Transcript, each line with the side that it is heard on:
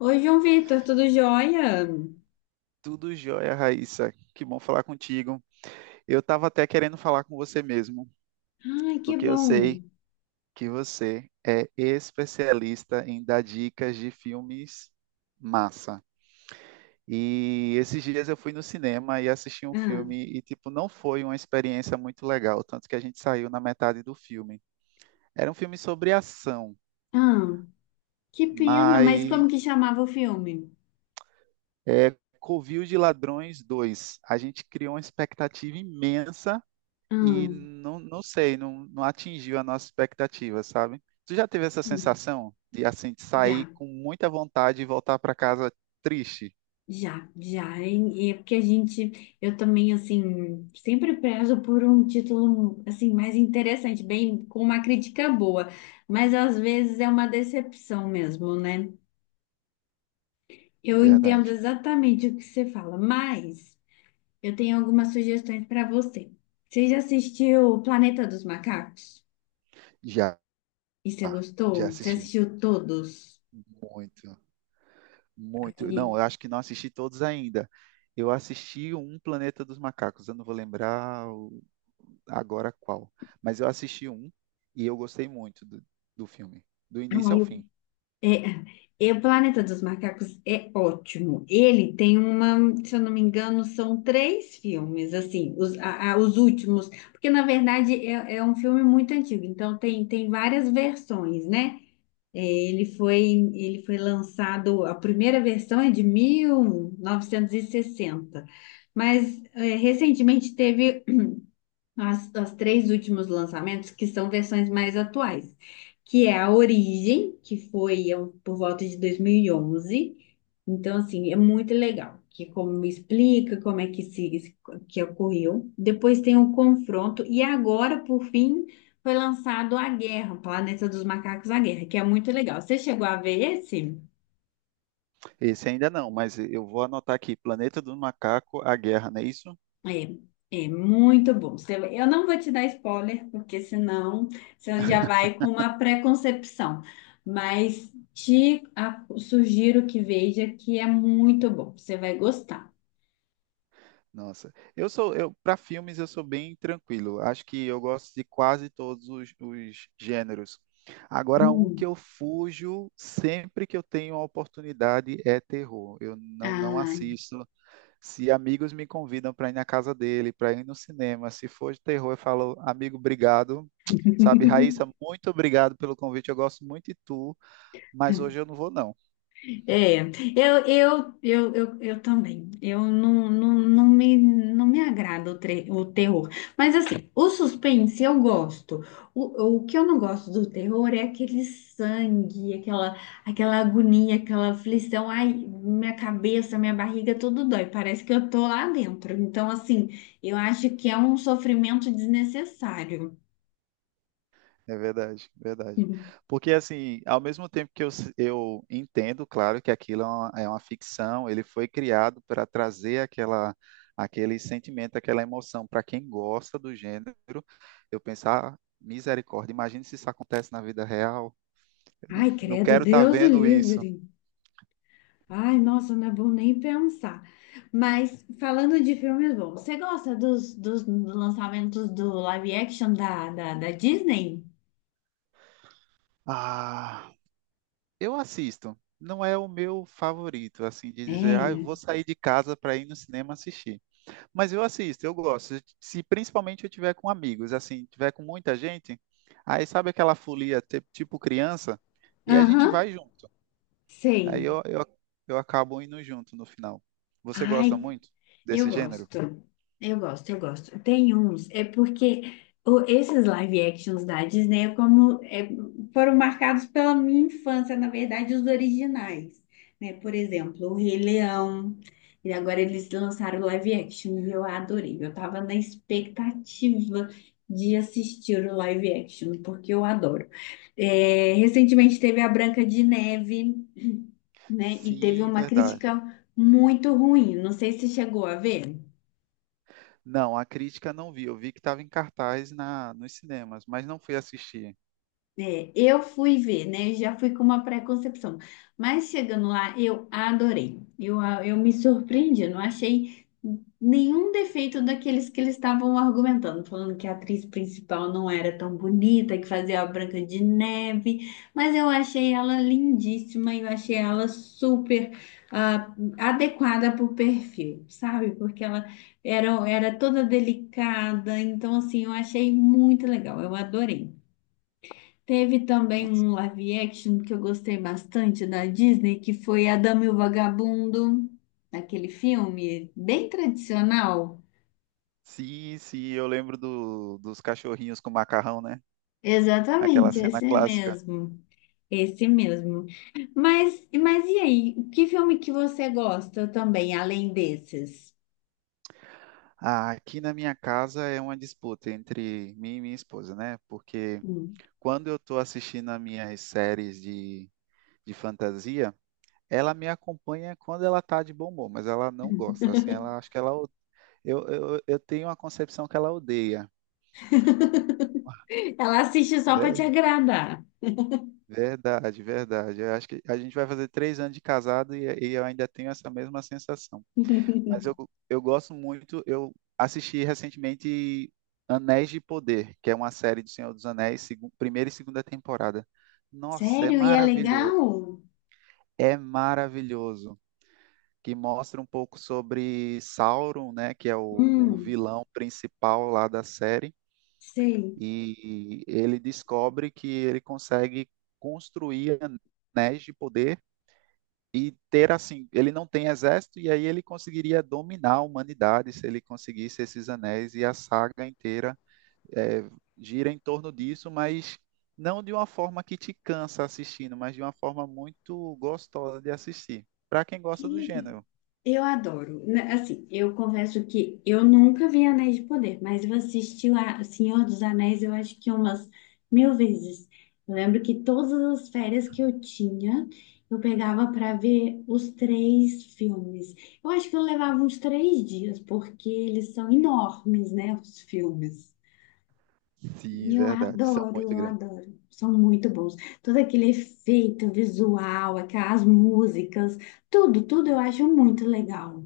left: Oi, João Vitor, tudo jóia?
right: Tudo jóia, Raíssa. Que bom falar contigo. Eu estava até querendo falar com você mesmo,
left: Ai, que
right: porque eu
left: bom.
right: sei que você é especialista em dar dicas de filmes massa. E esses dias eu fui no cinema e assisti um
left: Ah,
right: filme e, tipo, não foi uma experiência muito legal, tanto que a gente saiu na metade do filme. Era um filme sobre ação,
left: ah, que pena, mas como
right: mas
left: que chamava o filme?
right: é Covil de Ladrões 2. A gente criou uma expectativa imensa e
left: Ah,
right: não sei, não atingiu a nossa expectativa, sabe? Tu já teve essa
left: hum,
right: sensação de assim de sair
left: já,
right: com muita vontade e voltar para casa triste?
left: já, já. E é porque a gente, eu também, assim, sempre prezo por um título, assim, mais interessante, bem, com uma crítica boa, mas às vezes é uma decepção mesmo, né? Eu entendo
right: Verdade.
left: exatamente o que você fala, mas. Eu tenho algumas sugestões para você. Você já assistiu o Planeta dos Macacos?
right: Já,
left: E você
right: já
left: gostou? Você
right: assisti.
left: assistiu todos?
right: Muito, muito.
left: E,
right: Não, eu acho que não assisti todos ainda. Eu assisti um Planeta dos Macacos, eu não vou lembrar agora qual, mas eu assisti um e eu gostei muito do filme, do início ao
left: ai, eu-
right: fim.
left: é, e o Planeta dos Macacos é ótimo. Ele tem uma, se eu não me engano, são três filmes, assim, os últimos, porque na verdade é um filme muito antigo, então tem várias versões, né? É, Ele foi, ele foi lançado, a primeira versão é de 1960, mas recentemente teve as três últimos lançamentos, que são versões mais atuais, que é a Origem, que foi por volta de 2011. Então, assim, é muito legal, que é como explica como é que se que ocorreu. Depois tem o Confronto e agora, por fim, foi lançado A Guerra, Planeta dos Macacos, A Guerra, que é muito legal. Você chegou a ver esse?
right: Esse ainda não, mas eu vou anotar aqui, Planeta do Macaco, A Guerra, não é isso?
left: É, é muito bom. Eu não vou te dar spoiler, porque senão você já vai com uma preconcepção. Mas te sugiro que veja que é muito bom. Você vai gostar.
right: Nossa, eu para filmes eu sou bem tranquilo. Acho que eu gosto de quase todos os gêneros. Agora, um que
left: Hum.
right: eu fujo sempre que eu tenho a oportunidade é terror. Eu não
left: Ai.
right: assisto. Se amigos me convidam para ir na casa dele, para ir no cinema, se for de terror, eu falo, amigo, obrigado. Sabe, Raíssa, muito obrigado pelo convite. Eu gosto muito de tu, mas hoje eu não vou, não.
left: É, eu também. Eu não me agrada o terror. Mas assim, o suspense eu gosto. O que eu não gosto do terror é aquele sangue, aquela agonia, aquela aflição. Ai, minha cabeça, minha barriga, tudo dói. Parece que eu tô lá dentro. Então, assim, eu acho que é um sofrimento desnecessário.
right: É verdade, verdade. Porque, assim, ao mesmo tempo que eu entendo, claro, que aquilo é uma ficção, ele foi criado para trazer aquela, aquele sentimento, aquela emoção para quem gosta do gênero. Eu pensar, "Ah, misericórdia, imagine se isso acontece na vida real.
left: Ai,
right: Não
left: credo,
right: quero estar
left: Deus o
right: vendo isso.
left: livre. Ai, nossa, não é bom nem pensar. Mas falando de filmes bons, você gosta dos lançamentos do live action da Disney?
right: Ah, eu assisto. Não é o meu favorito, assim, de dizer, ah, eu vou
left: É.
right: sair de casa para ir no cinema assistir. Mas eu assisto, eu gosto. Se principalmente eu tiver com amigos, assim, tiver com muita gente, aí sabe aquela folia tipo criança? E a gente
left: Aham,
right: vai junto. Aí
left: sei.
right: eu acabo indo junto no final. Você gosta
left: Ai,
right: muito
left: eu
right: desse gênero?
left: gosto, eu gosto, eu gosto. Tem uns, é porque esses live actions da Disney é como, foram marcados pela minha infância, na verdade, os originais, né? Por exemplo, o Rei Leão, e agora eles lançaram o live action e eu adorei. Eu tava na expectativa de assistir o live action, porque eu adoro. Recentemente teve a Branca de Neve, né? E teve
right: Sim,
left: uma
right: verdade.
left: crítica muito ruim. Não sei se chegou a ver.
right: Não, a crítica não vi. Eu vi que estava em cartaz nos cinemas, mas não fui assistir.
left: Eu fui ver, né? Já fui com uma pré-concepção. Mas chegando lá, eu adorei. Eu me surpreendi, não achei nenhum defeito daqueles que eles estavam argumentando, falando que a atriz principal não era tão bonita, que fazia a Branca de Neve. Mas eu achei ela lindíssima, e eu achei ela super ah, adequada para o perfil, sabe? Porque ela era toda delicada, então assim, eu achei muito legal, eu adorei. Teve também
right: Nossa.
left: um live action que eu gostei bastante da Disney, que foi a Dama e o Vagabundo, aquele filme bem tradicional.
right: Sim, sim, eu lembro dos cachorrinhos com macarrão, né? Aquela
left: Exatamente,
right: cena
left: esse
right: clássica.
left: mesmo. Esse mesmo. Mas e aí, que filme que você gosta também, além desses?
right: Ah, aqui na minha casa é uma disputa entre mim e minha esposa, né? Porque
left: Hum.
right: quando eu estou assistindo as minhas séries de fantasia, ela me acompanha quando ela tá de bom humor, mas ela não gosta, assim, ela acho que eu tenho uma concepção que ela odeia.
left: Ela assiste só para te
right: Ver-
left: agradar.
right: Verdade, verdade. Eu acho que a gente vai fazer três anos de casado e eu ainda tenho essa mesma sensação. Mas eu, eu gosto muito, eu assisti recentemente Anéis de Poder, que é uma série do Senhor dos Anéis, primeira e segunda temporada. Nossa, é
left: Sério? E é
right: maravilhoso.
left: legal?
right: É maravilhoso. Que mostra um pouco sobre Sauron, né, que é o
left: Hum,
right: vilão principal lá da série,
left: sei.
right: e ele descobre que ele consegue construir anéis de poder e ter assim, ele não tem exército e aí ele conseguiria dominar a humanidade se ele conseguisse esses anéis e a saga inteira é, gira em torno disso, mas não de uma forma que te cansa assistindo, mas de uma forma muito gostosa de assistir, para quem
left: Que
right: gosta do
left: legal.
right: gênero.
left: Eu adoro. Né, assim, eu confesso que eu nunca vi Anéis de Poder, mas eu assisti Senhor dos Anéis, eu acho que umas mil vezes. Eu lembro que todas as férias que eu tinha, eu pegava para ver os três filmes. Eu acho que eu levava uns 3 dias, porque eles são enormes, né, os filmes.
right: Sim,
left: E eu
right: verdade, são
left: adoro,
right: muito
left: eu
right: grandes.
left: adoro. São muito bons. Todo aquele efeito visual, aquelas músicas, tudo, tudo eu acho muito legal.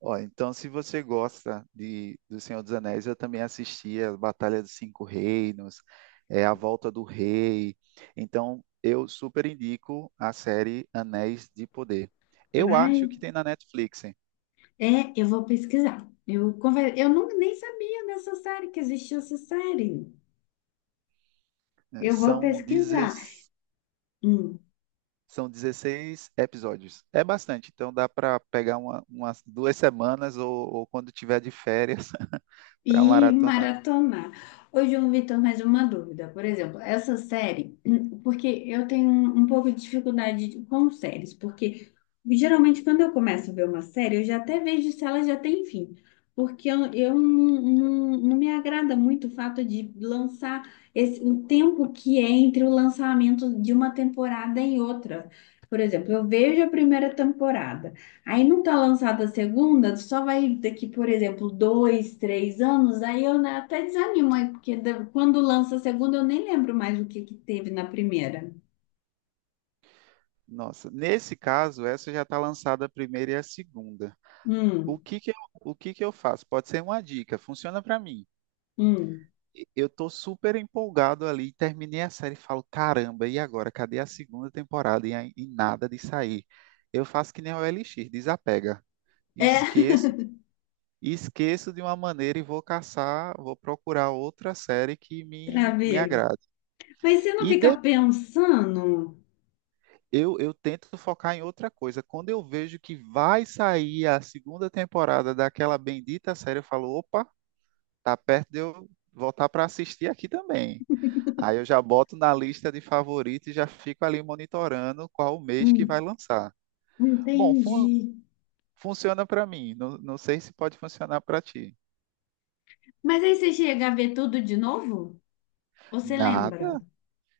right: Ó, então, se você gosta de do Senhor dos Anéis, eu também assisti a Batalha dos Cinco Reinos, é, A Volta do Rei. Então, eu super indico a série Anéis de Poder. Eu acho
left: Ai,
right: que tem na Netflix, hein?
left: eu vou pesquisar. Eu não, nem sabia dessa série, que existia essa série.
right: É,
left: Eu vou
right: são,
left: pesquisar.
right: 16
left: Hum.
right: são 16 episódios. É bastante, então dá para pegar uma, umas duas semanas ou quando tiver de férias para
left: E
right: maratonar.
left: maratonar. Ô, João Vitor, mais uma dúvida. Por exemplo, essa série, porque eu tenho um pouco de dificuldade com séries, porque geralmente quando eu começo a ver uma série, eu já até vejo se ela já tem fim. Porque eu não me agrada muito o fato de lançar esse, o tempo que é entre o lançamento de uma temporada e outra. Por exemplo, eu vejo a primeira temporada. Aí não tá lançada a segunda, só vai daqui, por exemplo, 2, 3 anos, aí eu, né, até desanimo, aí, porque quando lança a segunda eu nem lembro mais o que que teve na primeira.
right: Nossa, nesse caso, essa já está lançada a primeira e a segunda. O
left: Hum,
right: que que eu, o que que eu faço? Pode ser uma dica, funciona para mim.
left: hum.
right: Eu tô super empolgado ali, terminei a série e falo, caramba, e agora? Cadê a segunda temporada? E nada de sair. Eu faço que nem o Elixir, desapega.
left: É,
right: Esqueço, Esqueço de uma maneira e vou caçar, vou procurar outra série que me
left: travei.
right: agrade.
left: Mas você não
right: E
left: fica
right: de,
left: pensando?
right: eu tento focar em outra coisa. Quando eu vejo que vai sair a segunda temporada daquela bendita série, eu falo, opa, tá perto de eu voltar para assistir aqui também. Aí eu já boto na lista de favoritos e já fico ali monitorando qual o mês que vai
left: Hum,
right: lançar. Bom,
left: entendi.
right: funciona para mim, não sei se pode funcionar para ti.
left: Mas aí você chega a ver tudo de novo? Ou você lembra
right: Nada,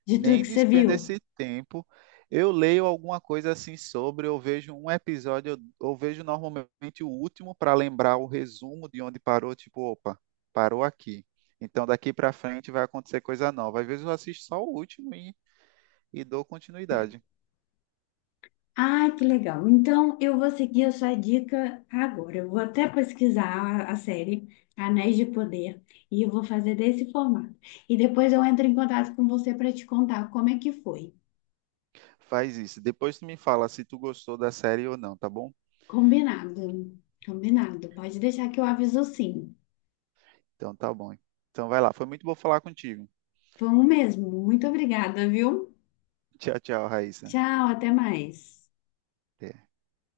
left: de tudo
right: nem
left: que você
right: despendo
left: viu?
right: esse tempo. Eu leio alguma coisa assim sobre, eu vejo um episódio, eu vejo normalmente o último para lembrar o resumo de onde parou, tipo, opa, parou aqui. Então daqui para frente vai acontecer coisa nova. Às vezes eu assisto só o último e dou continuidade.
left: Ai, que legal. Então, eu vou seguir a sua dica agora. Eu vou até pesquisar a série Anéis de Poder e eu vou fazer desse formato. E depois eu entro em contato com você para te contar como é que foi.
right: Faz isso. Depois tu me fala se tu gostou da série ou não, tá bom?
left: Combinado. Combinado. Pode deixar que eu aviso sim.
right: Então tá bom. Então vai lá. Foi muito bom falar contigo.
left: Foi um mesmo. Muito obrigada, viu?
right: Tchau, tchau, Raíssa.
left: Tchau, até mais.
right: Até.